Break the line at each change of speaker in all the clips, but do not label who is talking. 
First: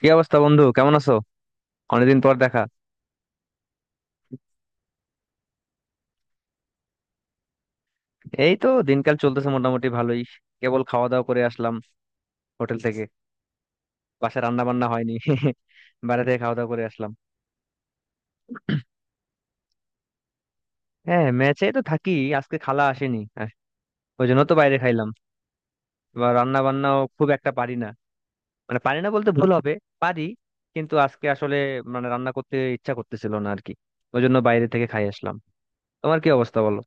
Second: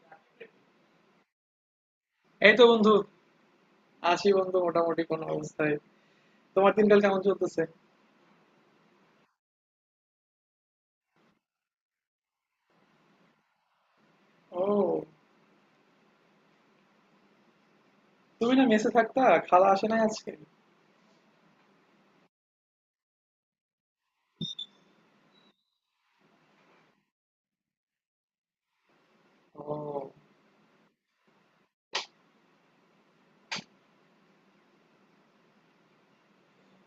কি অবস্থা বন্ধু, কেমন আছো? অনেকদিন পর
এই
দেখা।
তো বন্ধু। আছি বন্ধু, মোটামুটি কোনো অবস্থায়। তোমার দিনকাল কেমন চলতেছে?
এই তো দিনকাল চলতেছে মোটামুটি ভালোই। কেবল খাওয়া দাওয়া করে আসলাম হোটেল থেকে। বাসায় রান্না বান্না
ও,
হয়নি। বাইরে থেকে খাওয়া দাওয়া করে আসলাম।
তুমি না মেসে থাকতা? খালা আসে নাই আজকে?
হ্যাঁ, ম্যাচে তো থাকি। আজকে খালা আসেনি ওই জন্য তো বাইরে খাইলাম। বা রান্না বান্নাও খুব একটা পারি না। মানে পারি না বলতে ভুল হবে,
ও,
পারি, কিন্তু আজকে আসলে মানে রান্না করতে ইচ্ছা করতেছিল না আর কি। ওই জন্য বাইরে থেকে খাই আসলাম। তোমার কি অবস্থা বলো?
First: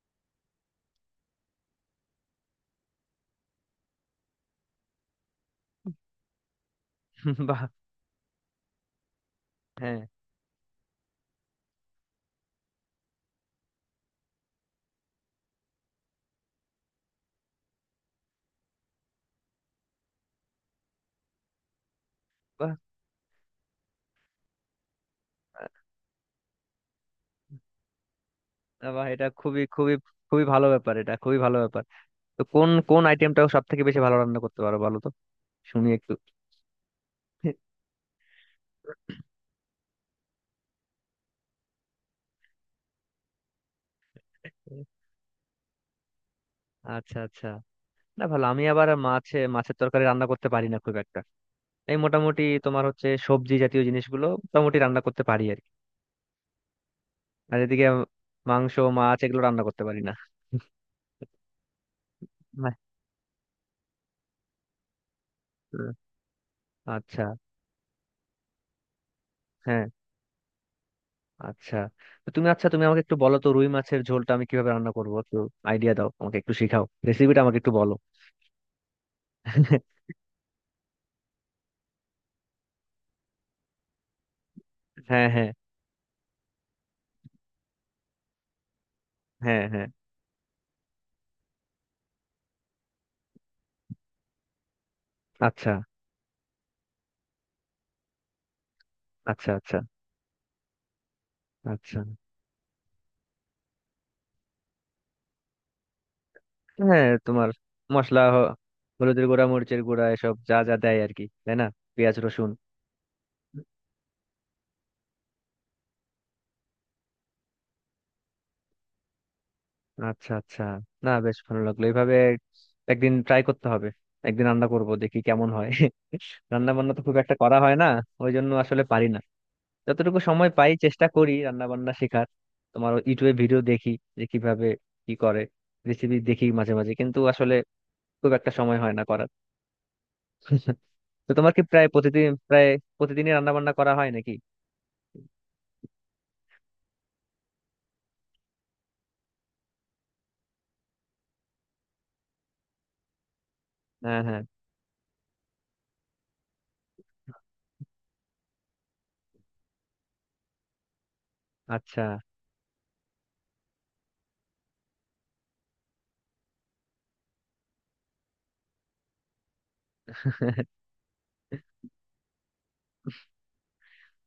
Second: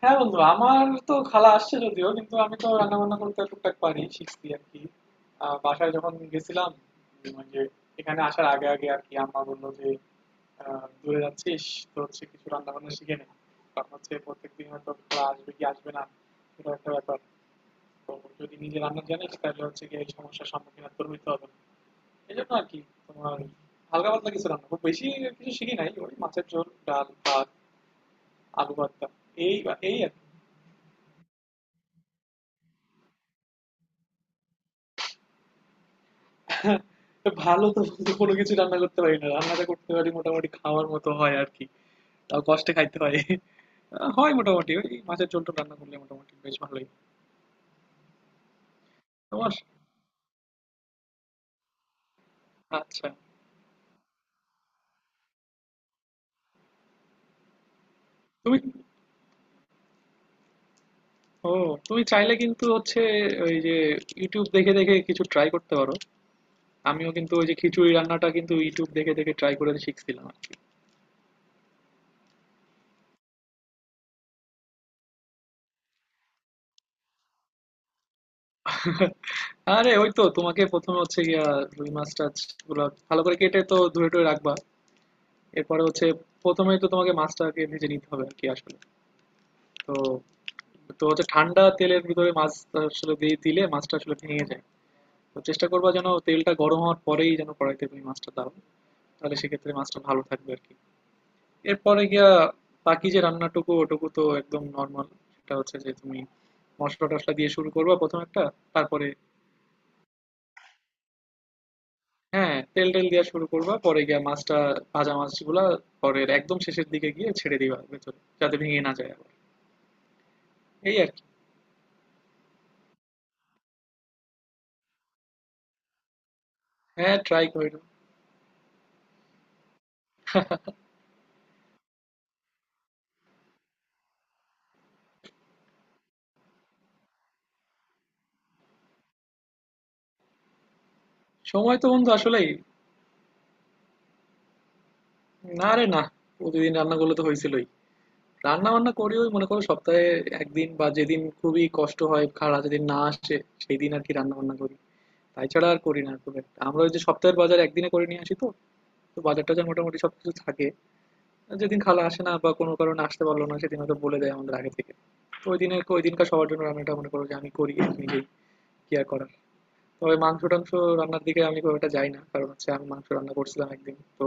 হ্যাঁ বন্ধু, আমার তো খালা আসছে যদিও, কিন্তু আমি তো রান্না বান্না করতে টুকটাক পারি, শিখছি আর কি। বাসায় যখন গেছিলাম, ওই যে
বাহ।
এখানে আসার আগে আগে আর কি, আম্মা বললো যে
হ্যাঁ,
দূরে যাচ্ছিস, তো হচ্ছে কিছু রান্না বান্না শিখে নে। কারণ হচ্ছে প্রত্যেকদিন হয়তো খালা আসবে কি আসবে না, সেটা একটা ব্যাপার। এবং যদি নিজে রান্না জানিস তাহলে হচ্ছে গিয়ে এই সমস্যার সম্মুখীন আর তোর হইতে হবে না। এই জন্য আর
বাহ
কি। তোমার হালকা পাতলা কিছু রান্না, খুব বেশি কিছু শিখি নাই, ওই মাছের ঝোল, ডাল ভাত, আলু
বাহ,
ভর্তা,
এটা
এই
খুবই খুবই
এই আর কি।
খুবই ভালো ব্যাপার, এটা খুবই ভালো ব্যাপার। তো কোন কোন আইটেমটা সব থেকে বেশি ভালো রান্না করতে পারো বলো তো, শুনি একটু।
ভালো তো বলতে কোনো কিছু রান্না করতে পারি না, রান্নাটা করতে পারি মোটামুটি, খাওয়ার মতো হয় আর কি। তাও কষ্টে খাইতে হয়। হয় মোটামুটি, ওই মাছের ঝোল টোল রান্না করলে মোটামুটি বেশ ভালোই।
আচ্ছা আচ্ছা না ভালো, আমি আবার মাছে
তোমার
মাছের তরকারি রান্না করতে পারি না খুব একটা। এই মোটামুটি তোমার হচ্ছে
আচ্ছা
সবজি জাতীয় জিনিসগুলো মোটামুটি রান্না করতে পারি আর কি। আর এদিকে
তুমি,
মাংস মাছ এগুলো রান্না করতে পারি না।
ও, তুমি চাইলে কিন্তু
না।
হচ্ছে ওই যে ইউটিউব দেখে দেখে কিছু ট্রাই করতে পারো। আমিও
আচ্ছা।
কিন্তু ওই যে খিচুড়ি রান্নাটা কিন্তু ইউটিউব দেখে দেখে ট্রাই করে
হ্যাঁ,
শিখছিলাম আর কি।
আচ্ছা। তো তুমি আমাকে একটু বলো তো, রুই মাছের ঝোলটা আমি কিভাবে রান্না করবো, একটু আইডিয়া দাও আমাকে, একটু শেখাও, রেসিপিটা আমাকে একটু বলো।
আরে ওই তো তোমাকে প্রথমে হচ্ছে গিয়া রুই মাছ টাছ গুলো ভালো করে কেটে তো ধুয়ে টুয়ে রাখবা।
হ্যাঁ হ্যাঁ
এরপরে হচ্ছে প্রথমে তো তোমাকে মাছটাকে ভেজে নিতে হবে আর কি আসলে।
হ্যাঁ হ্যাঁ
তো তো হচ্ছে ঠান্ডা তেলের ভিতরে মাছ আসলে দিয়ে দিলে মাছটা আসলে ভেঙে যায়। তো চেষ্টা
আচ্ছা
করবা যেন তেলটা গরম হওয়ার পরেই যেন কড়াইতে তুমি মাছটা দাও। তাহলে
আচ্ছা
সেক্ষেত্রে
আচ্ছা
মাছটা ভালো থাকবে আর কি।
আচ্ছা
এরপরে গিয়া বাকি যে রান্নাটুকু, ওটুকু তো একদম নর্মাল। সেটা হচ্ছে যে তুমি মশলা
হ্যাঁ,
টশলা
তোমার
দিয়ে শুরু করবা প্রথম
মশলা
একটা,
হ-
তারপরে
হলুদের গুঁড়া, মরিচের গুঁড়া, এসব যা যা দেয় আর কি, তাই না? পেঁয়াজ রসুন।
হ্যাঁ তেল টেল দিয়ে শুরু করবা, পরে গিয়া মাছটা, ভাজা মাছগুলা পরে একদম শেষের দিকে গিয়ে ছেড়ে দিবা ভেতরে, যাতে ভেঙে না যায় আবার।
আচ্ছা আচ্ছা
এই আর
না
কি।
বেশ ভালো লাগলো এইভাবে। একদিন ট্রাই করতে হবে। একদিন রান্না করব, দেখি কেমন হয়। রান্না বান্না তো খুব
হ্যাঁ,
একটা
ট্রাই
করা হয়
করো।
না, ওই জন্য আসলে পারি না। যতটুকু সময় পাই চেষ্টা করি রান্না বান্না শেখার। তোমার ইউটিউবে ভিডিও দেখি, যে কিভাবে কি করে, রেসিপি দেখি মাঝে মাঝে, কিন্তু আসলে খুব একটা সময় হয় না করার। তো তোমার কি
সময়
প্রায়
তো বন্ধু
প্রতিদিন
আসলেই।
প্রায় প্রতিদিনই রান্না বান্না করা হয় নাকি?
না রে, না, প্রতিদিন রান্নাগুলো তো হয়েছিলই। রান্না বান্না করিও মনে করো সপ্তাহে একদিন, বা যেদিন খুবই কষ্ট হয়, খালা যেদিন না আসে, সেই দিন আর কি
হ্যাঁ
রান্না
হ্যাঁ
বান্না করি। তাই ছাড়া আর করি না খুব একটা। আমরা ওই যে সপ্তাহের বাজার একদিনে করে নিয়ে আসি তো, তো বাজার টাজার মোটামুটি সবকিছু থাকে। যেদিন খালা
আচ্ছা।
আসে না বা কোনো কারণে আসতে পারলো না, সেদিন হয়তো বলে দেয় আমাদের আগে থেকে। তো ওই দিনে ওই দিনকার সবার জন্য রান্নাটা মনে করো যে আমি করি নিজেই, কি আর করার। তবে মাংস টাংস রান্নার দিকে আমি খুব একটা যাই না, কারণ হচ্ছে আমি মাংস রান্না করছিলাম একদিন, তো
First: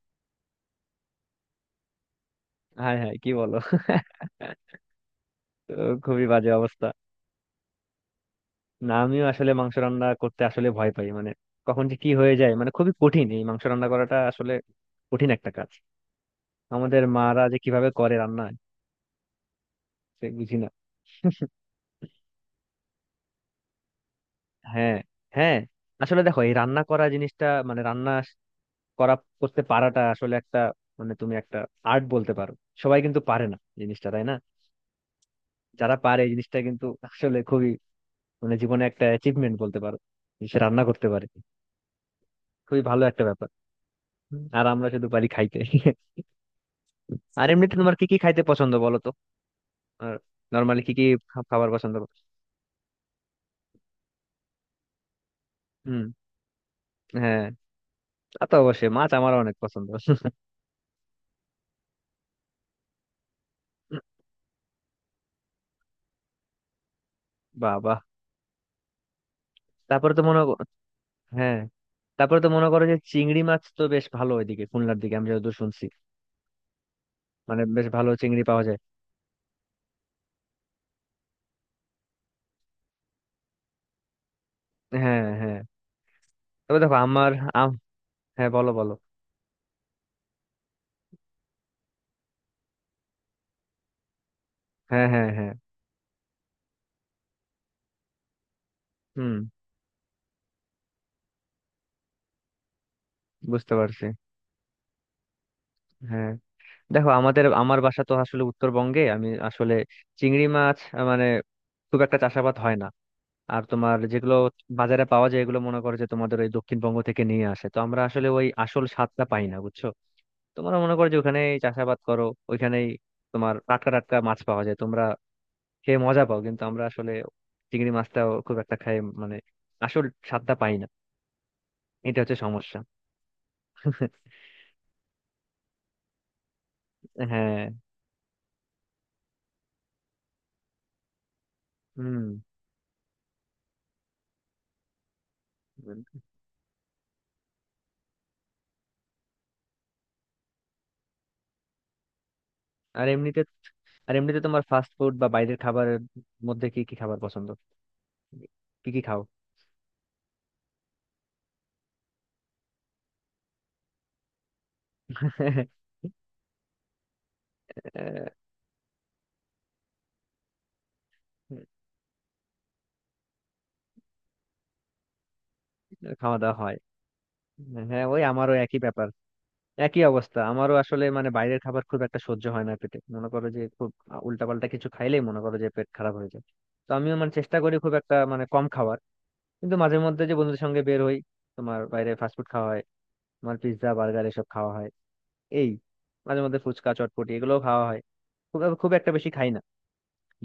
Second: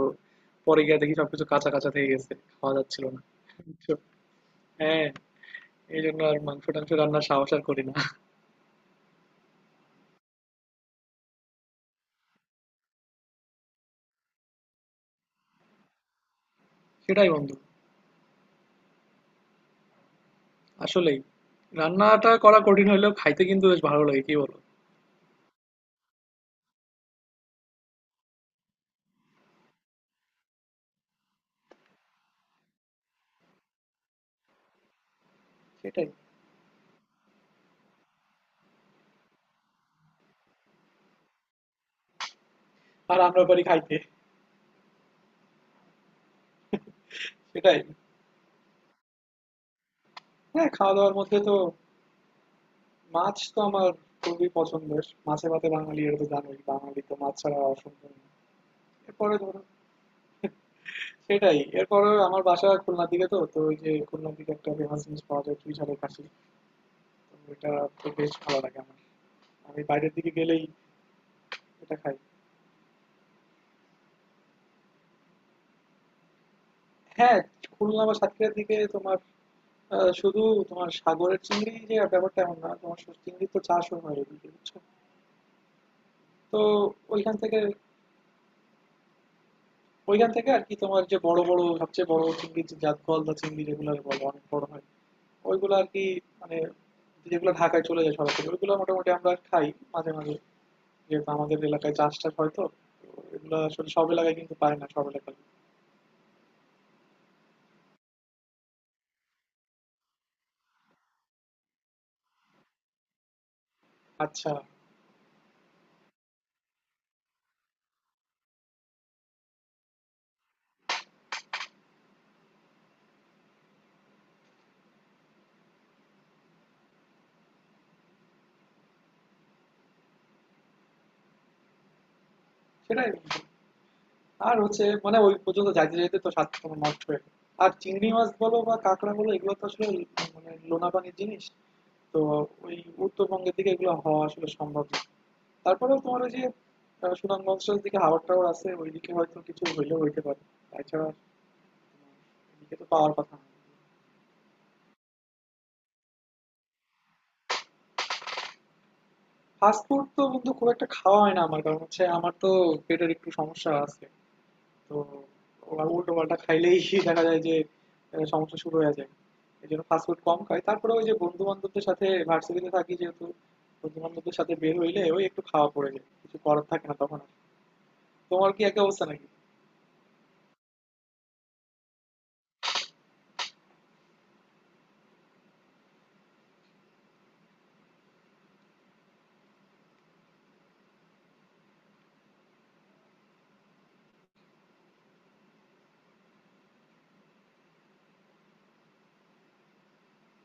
পরে গিয়ে দেখি সবকিছু কাঁচা কাঁচা থেকে গেছে, খাওয়া
হায়
যাচ্ছিল
হায়
না।
কি বলো?
বুঝছো? হ্যাঁ,
তো
এই জন্য
খুবই
আর
বাজে
মাংস
অবস্থা।
টাংস রান্নার সাহস আর করি না।
না আমিও আসলে মাংস রান্না করতে আসলে ভয় পাই, মানে কখন যে কি হয়ে যায়, মানে খুবই কঠিন এই মাংস রান্না করাটা, আসলে কঠিন একটা কাজ। আমাদের
সেটাই
মারা
বন্ধু,
যে কিভাবে করে রান্না, সে বুঝি না।
আসলেই। রান্নাটা করা কঠিন হলেও খাইতে কিন্তু বেশ ভালো লাগে, কি বলো?
হ্যাঁ হ্যাঁ আসলে দেখো এই রান্না করা জিনিসটা, মানে রান্না করা, করতে পারাটা আসলে একটা, মানে তুমি একটা আর্ট বলতে পারো। সবাই কিন্তু পারে না জিনিসটা, তাই না? যারা
সেটাই।
পারে এই জিনিসটা কিন্তু আসলে খুবই, মানে জীবনে একটা অ্যাচিভমেন্ট বলতে পারো, যে সে রান্না করতে পারে। খুবই ভালো
আর
একটা
আমরা
ব্যাপার।
পারি খাইতে।
আর আমরা শুধু পারি খাইতে। আর এমনিতে
সেটাই।
তোমার কি কি খাইতে পছন্দ বলো তো? আর
হ্যাঁ,
নর্মালি কি
খাওয়া
কি
দাওয়ার মধ্যে তো
খাবার পছন্দ করো?
মাছ তো আমার খুবই পছন্দের, মাছে ভাতে বাঙালি,
হুম।
এটা তো জানোই, বাঙালি তো মাছ
হ্যাঁ,
ছাড়া অসম্ভব না।
তা তো অবশ্যই, মাছ আমার
এরপরে
অনেক
ধরো,
পছন্দ।
সেটাই, এরপরে আমার বাসা খুলনার দিকে তো, তো ওই যে খুলনার দিকে একটা ফেমাস জিনিস পাওয়া যায় চুই ঝালের কাশি, তো এটা
বাবা।
তো বেশ ভালো লাগে আমার, আমি বাইরের
তারপরে তো
দিকে
মনে কর-
গেলেই
হ্যাঁ,
এটা খাই।
তারপরে তো মনে করো যে চিংড়ি মাছ তো বেশ ভালো ওইদিকে, খুলনার দিকে আমি যতদূর শুনছি,
হ্যাঁ,
মানে বেশ
খুলনা
ভালো
বা
চিংড়ি
সাতক্ষীরার
পাওয়া
দিকে
যায়।
তোমার শুধু তোমার সাগরের চিংড়ি যে ব্যাপারটা এমন না, তোমার চিংড়ি তো চাষও হয় এদিকে, বুঝছো?
হ্যাঁ হ্যাঁ
তো
তবে দেখো আমার
ওইখান থেকে,
আম, হ্যাঁ বলো বলো।
ওইখান থেকে আর কি তোমার যে বড় বড় সবচেয়ে বড় চিংড়ি, যে জাত গলদা চিংড়ি যেগুলো বলে, অনেক বড় হয়
হ্যাঁ হ্যাঁ হ্যাঁ
ওইগুলো আর কি, মানে যেগুলো ঢাকায় চলে যায় সরাসরি, ওইগুলো মোটামুটি আমরা
হুম,
খাই মাঝে মাঝে, যেহেতু আমাদের এলাকায় চাষ টাস হয় তো, তো এগুলো
বুঝতে
আসলে
পারছি।
সব এলাকায় কিন্তু পায় না, সব এলাকায়।
হ্যাঁ, দেখো আমাদের আমার বাসা তো আসলে উত্তরবঙ্গে, আমি আসলে চিংড়ি মাছ মানে খুব একটা চাষাবাদ হয় না। আর তোমার যেগুলো
আচ্ছা,
বাজারে পাওয়া যায় এগুলো মনে করো যে তোমাদের ওই দক্ষিণবঙ্গ থেকে নিয়ে আসে, তো আমরা আসলে ওই আসল স্বাদটা পাই না বুঝছো। তোমরা মনে করো যে ওখানেই চাষাবাদ করো, ওইখানেই তোমার টাটকা টাটকা মাছ পাওয়া যায়, তোমরা খেয়ে মজা পাও, কিন্তু আমরা আসলে চিংড়ি মাছটাও খুব একটা খাই, মানে আসল স্বাদটা পাই না, এটা হচ্ছে সমস্যা।
সেটাই। আর হচ্ছে মানে ওই পর্যন্ত যাইতে যাইতে তো স্বাদ তোমার নষ্ট হয়ে যায়।
হ্যাঁ।
আর চিংড়ি মাছ বলো বা কাঁকড়া বলো, এগুলো তো আসলে মানে লোনা পানির জিনিস। তো
হুম।
ওই উত্তরবঙ্গের দিকে এগুলো হওয়া আসলে সম্ভব না। তারপরেও তোমার ওই যে সুনামগঞ্জের দিকে হাওড় টাওয়ার আছে, ওইদিকে হয়তো কিছু হইলেও হইতে পারে, তাছাড়া এদিকে তো
আর
পাওয়ার কথা
এমনিতে,
না।
আর এমনিতে তোমার ফাস্ট ফুড বা বাইরের খাবারের মধ্যে কি কি খাবার পছন্দ, কি কি খাও?
ফাস্টফুড তো বন্ধু খুব একটা খাওয়া হয় না আমার, কারণ হচ্ছে আমার তো পেটের একটু সমস্যা আছে। তো আবার উল্টো পাল্টা খাইলেই দেখা যায় যে
আহ,
সমস্যা শুরু হয়ে যায়। এই জন্য ফাস্টফুড কম খাই। তারপরে ওই যে বন্ধু বান্ধবদের সাথে ভার্সিটিতে থাকি যেহেতু, বন্ধু বান্ধবদের সাথে বের হইলে ওই একটু খাওয়া পড়ে যায়, কিছু
খাওয়া দাওয়া
করার
হয়।
থাকে না তখন আর।
হ্যাঁ, ওই
তোমার
আমারও
কি
একই
একই অবস্থা
ব্যাপার।
নাকি?
একই অবস্থা আমারও আসলে, মানে বাইরের খাবার খুব একটা সহ্য হয় না পেটে, মনে করো যে খুব উল্টাপাল্টা কিছু খাইলেই মনে করো যে পেট খারাপ হয়ে যায়। তো আমিও মানে চেষ্টা করি খুব একটা মানে কম খাওয়ার, কিন্তু মাঝে মধ্যে যে বন্ধুদের সঙ্গে বের হই, তোমার বাইরে ফাস্টফুড খাওয়া হয়, তোমার পিৎজা বার্গার এসব খাওয়া হয়, এই মাঝে মধ্যে ফুচকা চটপটি এগুলোও খাওয়া হয়। খুব খুব একটা বেশি খাই না,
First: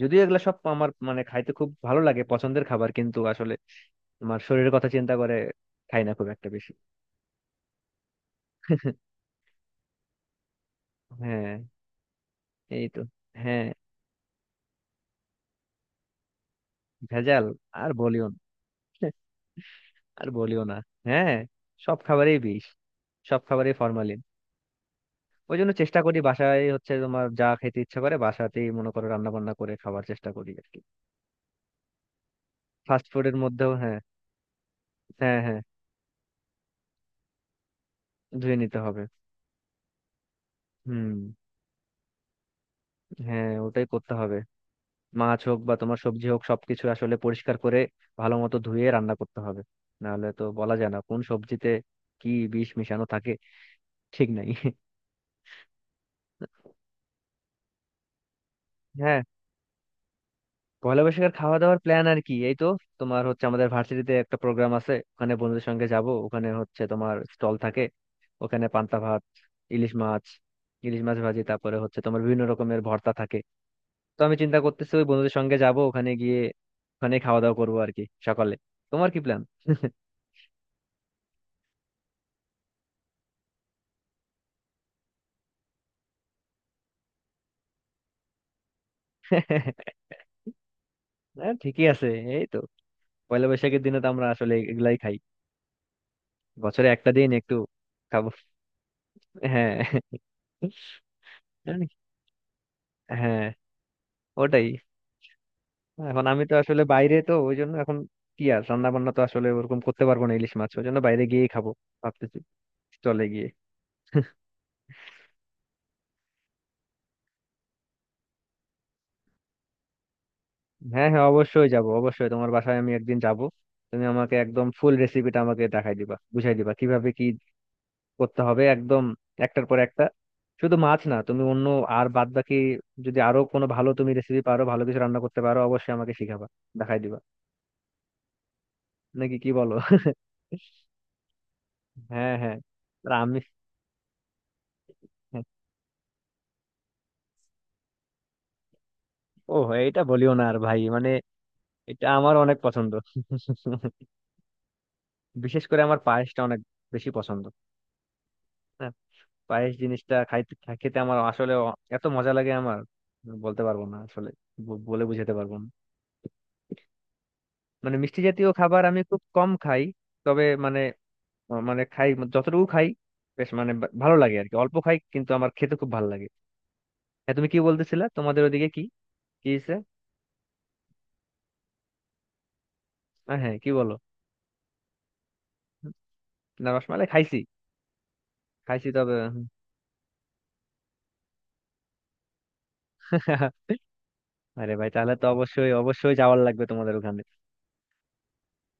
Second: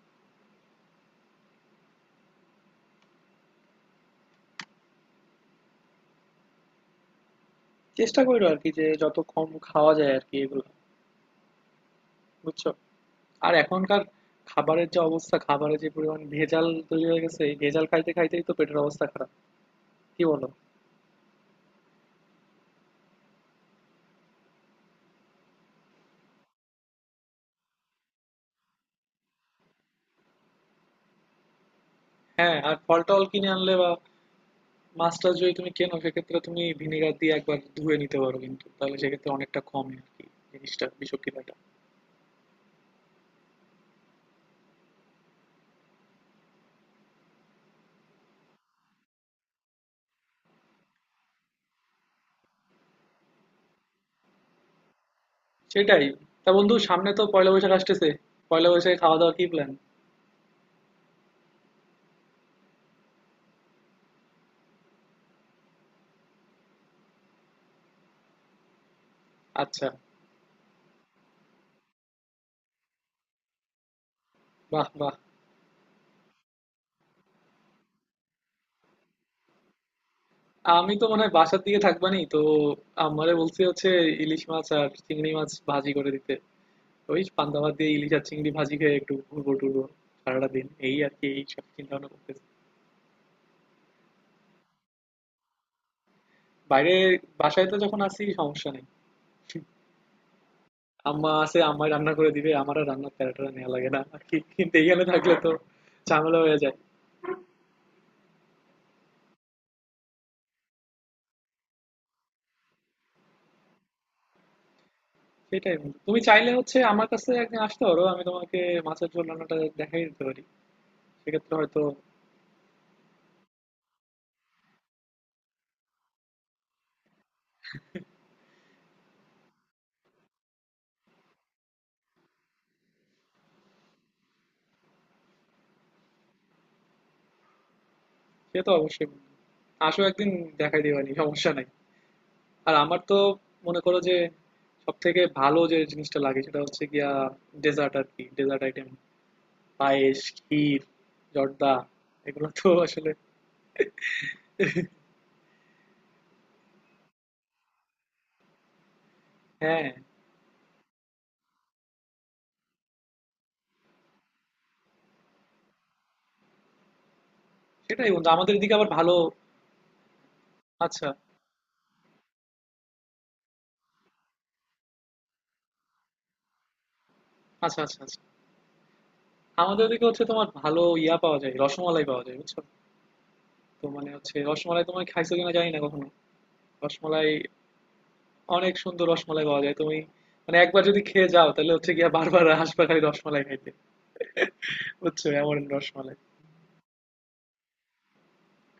যদিও এগুলা সব আমার মানে খাইতে খুব ভালো লাগে, পছন্দের খাবার, কিন্তু আসলে আমার শরীরের কথা চিন্তা করে খাই না খুব একটা বেশি।
চেষ্টা করো আর কি, যে যত কম খাওয়া যায় আর কি এগুলো।
হ্যাঁ,
বুঝছো?
এই তো।
আর
হ্যাঁ।
এখনকার খাবারের যা অবস্থা, খাবারে যে পরিমাণ ভেজাল তৈরি হয়ে গেছে,
ভেজাল
এই ভেজাল
আর
খাইতে
বলিও না।
খাইতেই তো পেটের অবস্থা খারাপ। কি
আর
বলো?
বলিও না। হ্যাঁ, সব খাবারেই বিষ, সব খাবারেই ফরমালিন। ওই জন্য চেষ্টা করি বাসায় হচ্ছে তোমার যা খেতে ইচ্ছা করে বাসাতেই মনে করো রান্না বান্না করে খাওয়ার চেষ্টা করি আর কি।
হ্যাঁ, আর ফল
ফাস্ট
টল
ফুডের
কিনে
মধ্যেও
আনলে বা
হ্যাঁ।
মাছ টাছ
হ্যাঁ
যদি
হ্যাঁ
তুমি কেনো, সেক্ষেত্রে তুমি ভিনেগার দিয়ে একবার ধুয়ে নিতে পারো
ধুয়ে
কিন্তু,
নিতে
তাহলে
হবে।
সেক্ষেত্রে অনেকটা কমে আর কি জিনিসটা,
হুম।
বিষক্রিয়াটা।
হ্যাঁ, ওটাই করতে হবে। মাছ হোক বা তোমার সবজি হোক, সবকিছু আসলে পরিষ্কার করে ভালো মতো ধুয়ে রান্না করতে হবে। নাহলে তো বলা যায় না কোন সবজিতে কি বিষ মিশানো থাকে, ঠিক নাই।
সেটাই। তা বন্ধু, সামনে তো পয়লা বৈশাখ আসতেছে, পয়লা বৈশাখে খাওয়া
হ্যাঁ,
দাওয়ার কি প্ল্যান?
পয়লা বৈশাখের খাওয়া দাওয়ার প্ল্যান আর কি এই তো। তোমার হচ্ছে আমাদের ভার্সিটিতে একটা প্রোগ্রাম আছে, ওখানে বন্ধুদের সঙ্গে যাব, ওখানে হচ্ছে তোমার স্টল থাকে, ওখানে পান্তা ভাত,
আচ্ছা।
ইলিশ মাছ, ইলিশ মাছ ভাজি, তারপরে হচ্ছে তোমার বিভিন্ন রকমের ভর্তা থাকে। তো আমি চিন্তা
বাহ
করতেছি ওই
বাহ।
বন্ধুদের সঙ্গে যাব ওখানে গিয়ে, ওখানে খাওয়া দাওয়া করবো আর কি সকালে। তোমার কি প্ল্যান?
আমি তো মনে হয় বাসার দিকে থাকবানি তো, আমারে বলছি হচ্ছে ইলিশ মাছ আর চিংড়ি মাছ ভাজি করে দিতে। ওই পান্তা ভাত দিয়ে ইলিশ আর চিংড়ি ভাজি খেয়ে একটু ঘুরবো টুরবো সারাটা দিন, এই আর কি, এই
হ্যাঁ,
সব
ঠিকই
চিন্তা ভাবনা
আছে
করতেছি।
এই তো। পয়লা বৈশাখের দিনে তো আমরা আসলে এগুলাই খাই, বছরে
বাইরে,
একটা দিন একটু
বাসায় তো যখন আসি
খাবো।
সমস্যা নেই,
হ্যাঁ,
আম্মা আছে,
জানি।
আম্মাই রান্না করে দিবে, আমার আর রান্নার প্যারা
হ্যাঁ,
ট্যারা নেওয়া লাগে না আর কি,
ওটাই।
কিন্তু এইখানে থাকলে তো
এখন
ঝামেলা
আমি তো
হয়ে যায়।
আসলে বাইরে তো ওই জন্য এখন কি আর রান্না বান্না তো আসলে ওরকম করতে পারবো না, ইলিশ মাছ ওই জন্য বাইরে গিয়েই খাবো ভাবতেছি, চলে গিয়ে।
সেটাই বন্ধু। তুমি চাইলে হচ্ছে আমার কাছে একদিন আসতে পারো, আমি তোমাকে মাছের ঝোল রান্নাটা দেখাই দিতে পারি।
হ্যাঁ হ্যাঁ
সেক্ষেত্রে
অবশ্যই
হয়তো,
যাব, অবশ্যই তোমার বাসায় আমি একদিন যাব। তুমি আমাকে একদম ফুল রেসিপিটা আমাকে দেখাই দিবা, বুঝাই দিবা কিভাবে কি করতে হবে একদম, একটার পর একটা। শুধু মাছ না, তুমি অন্য আর বাদ বাকি যদি আরো কোনো ভালো তুমি রেসিপি পারো, ভালো কিছু রান্না করতে পারো, অবশ্যই আমাকে শিখাবা, দেখাই দিবা।
সে তো অবশ্যই।
নাকি কি বলো?
আসো একদিন, দেখাই দিবানি, সমস্যা নাই।
হ্যাঁ হ্যাঁ।
আর আমার
আর
তো
আমি,
মনে করো যে সবথেকে ভালো যে জিনিসটা লাগে, সেটা হচ্ছে গিয়া ডেজার্ট আর কি, ডেজার্ট আইটেম,
ও, এটা
পায়েস,
বলিও না আর ভাই,
ক্ষীর,
মানে
জর্দা,
এটা আমার
এগুলো
অনেক
তো
পছন্দ।
আসলে।
বিশেষ করে আমার পায়েসটা অনেক বেশি পছন্দ। হ্যাঁ, পায়েস
হ্যাঁ,
জিনিসটা খাইতে, খেতে আমার আসলে এত মজা লাগে আমার, বলতে পারবো না আসলে, বলে বুঝাতে পারবো না। মানে
সেটাই
মিষ্টি
বন্ধু,
জাতীয়
আমাদের এদিকে
খাবার
আবার
আমি
ভালো,
খুব কম খাই, তবে মানে
আচ্ছা
আহ মানে খাই, যতটুকু খাই বেশ মানে ভালো লাগে আর কি। অল্প খাই কিন্তু আমার খেতে খুব ভালো লাগে। হ্যাঁ, তুমি কি
আচ্ছা আচ্ছা।
বলতেছিলে
আচ্ছা,
তোমাদের ওদিকে কি কি হয়েছে?
আমাদের ওদিকে হচ্ছে তোমার ভালো ইয়া পাওয়া যায়, রসমালাই পাওয়া যায়, বুঝছো?
হ্যাঁ কি
তো
বলো?
মানে হচ্ছে রসমালাই তোমায় খাইছো কিনা জানি না কখনো,
না রসমালাই
রসমালাই,
খাইছি,
অনেক
খাইছি
সুন্দর
তবে।
রসমালাই পাওয়া যায় তুমি, মানে একবার যদি খেয়ে যাও তাহলে হচ্ছে গিয়া বারবার আসবে খালি রসমালাই খাইতে।
আরে ভাই তাহলে তো
বুঝছো, এমন
অবশ্যই অবশ্যই
রসমালাই।
যাওয়ার লাগবে তোমাদের ওখানে,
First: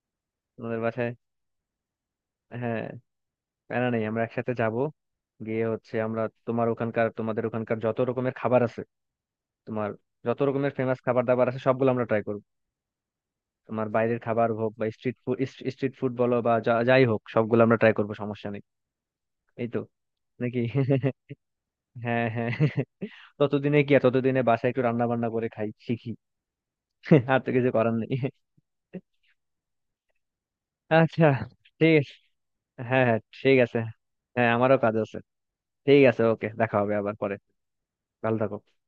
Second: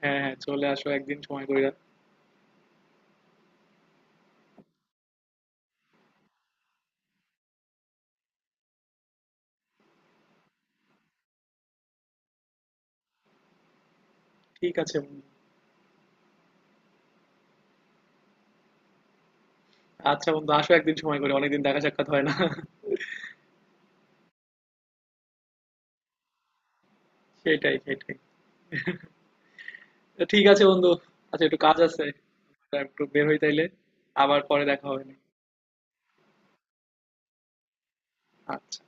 হ্যাঁ, হ্যাঁ, চলে
তোমাদের
আসো
বাসায়।
একদিন সময় কইরা।
হ্যাঁ, প্যারা নেই, আমরা একসাথে যাব, গিয়ে হচ্ছে আমরা তোমার ওখানকার, তোমাদের ওখানকার যত রকমের খাবার আছে, তোমার যত রকমের ফেমাস খাবার দাবার আছে সবগুলো আমরা ট্রাই করবো। তোমার বাইরের খাবার হোক
ঠিক
বা
আছে
স্ট্রিট
বন্ধু।
ফুড, স্ট্রিট ফুড বলো বা যাই হোক, সবগুলো আমরা ট্রাই করবো, সমস্যা নেই এই তো।
আচ্ছা বন্ধু,
নাকি।
আসো একদিন সময় করে। অনেকদিন দেখা সাক্ষাৎ
হ্যাঁ
হয় না।
হ্যাঁ। ততদিনে কি আর, ততদিনে বাসায় একটু রান্না বান্না করে খাই, শিখি, আর তো কিছু
সেটাই,
করার নেই।
সেটাই। তো ঠিক আছে বন্ধু।
আচ্ছা,
আচ্ছা, একটু কাজ
ঠিক
আছে।
আছে।
তা একটু
হ্যাঁ হ্যাঁ,
বের হই
ঠিক
তাইলে।
আছে।
আবার
হ্যাঁ,
পরে
আমারও
দেখা
কাজ
হবে নি।
আছে। ঠিক আছে, ওকে, দেখা হবে আবার পরে। ভালো থাকো।
আচ্ছা।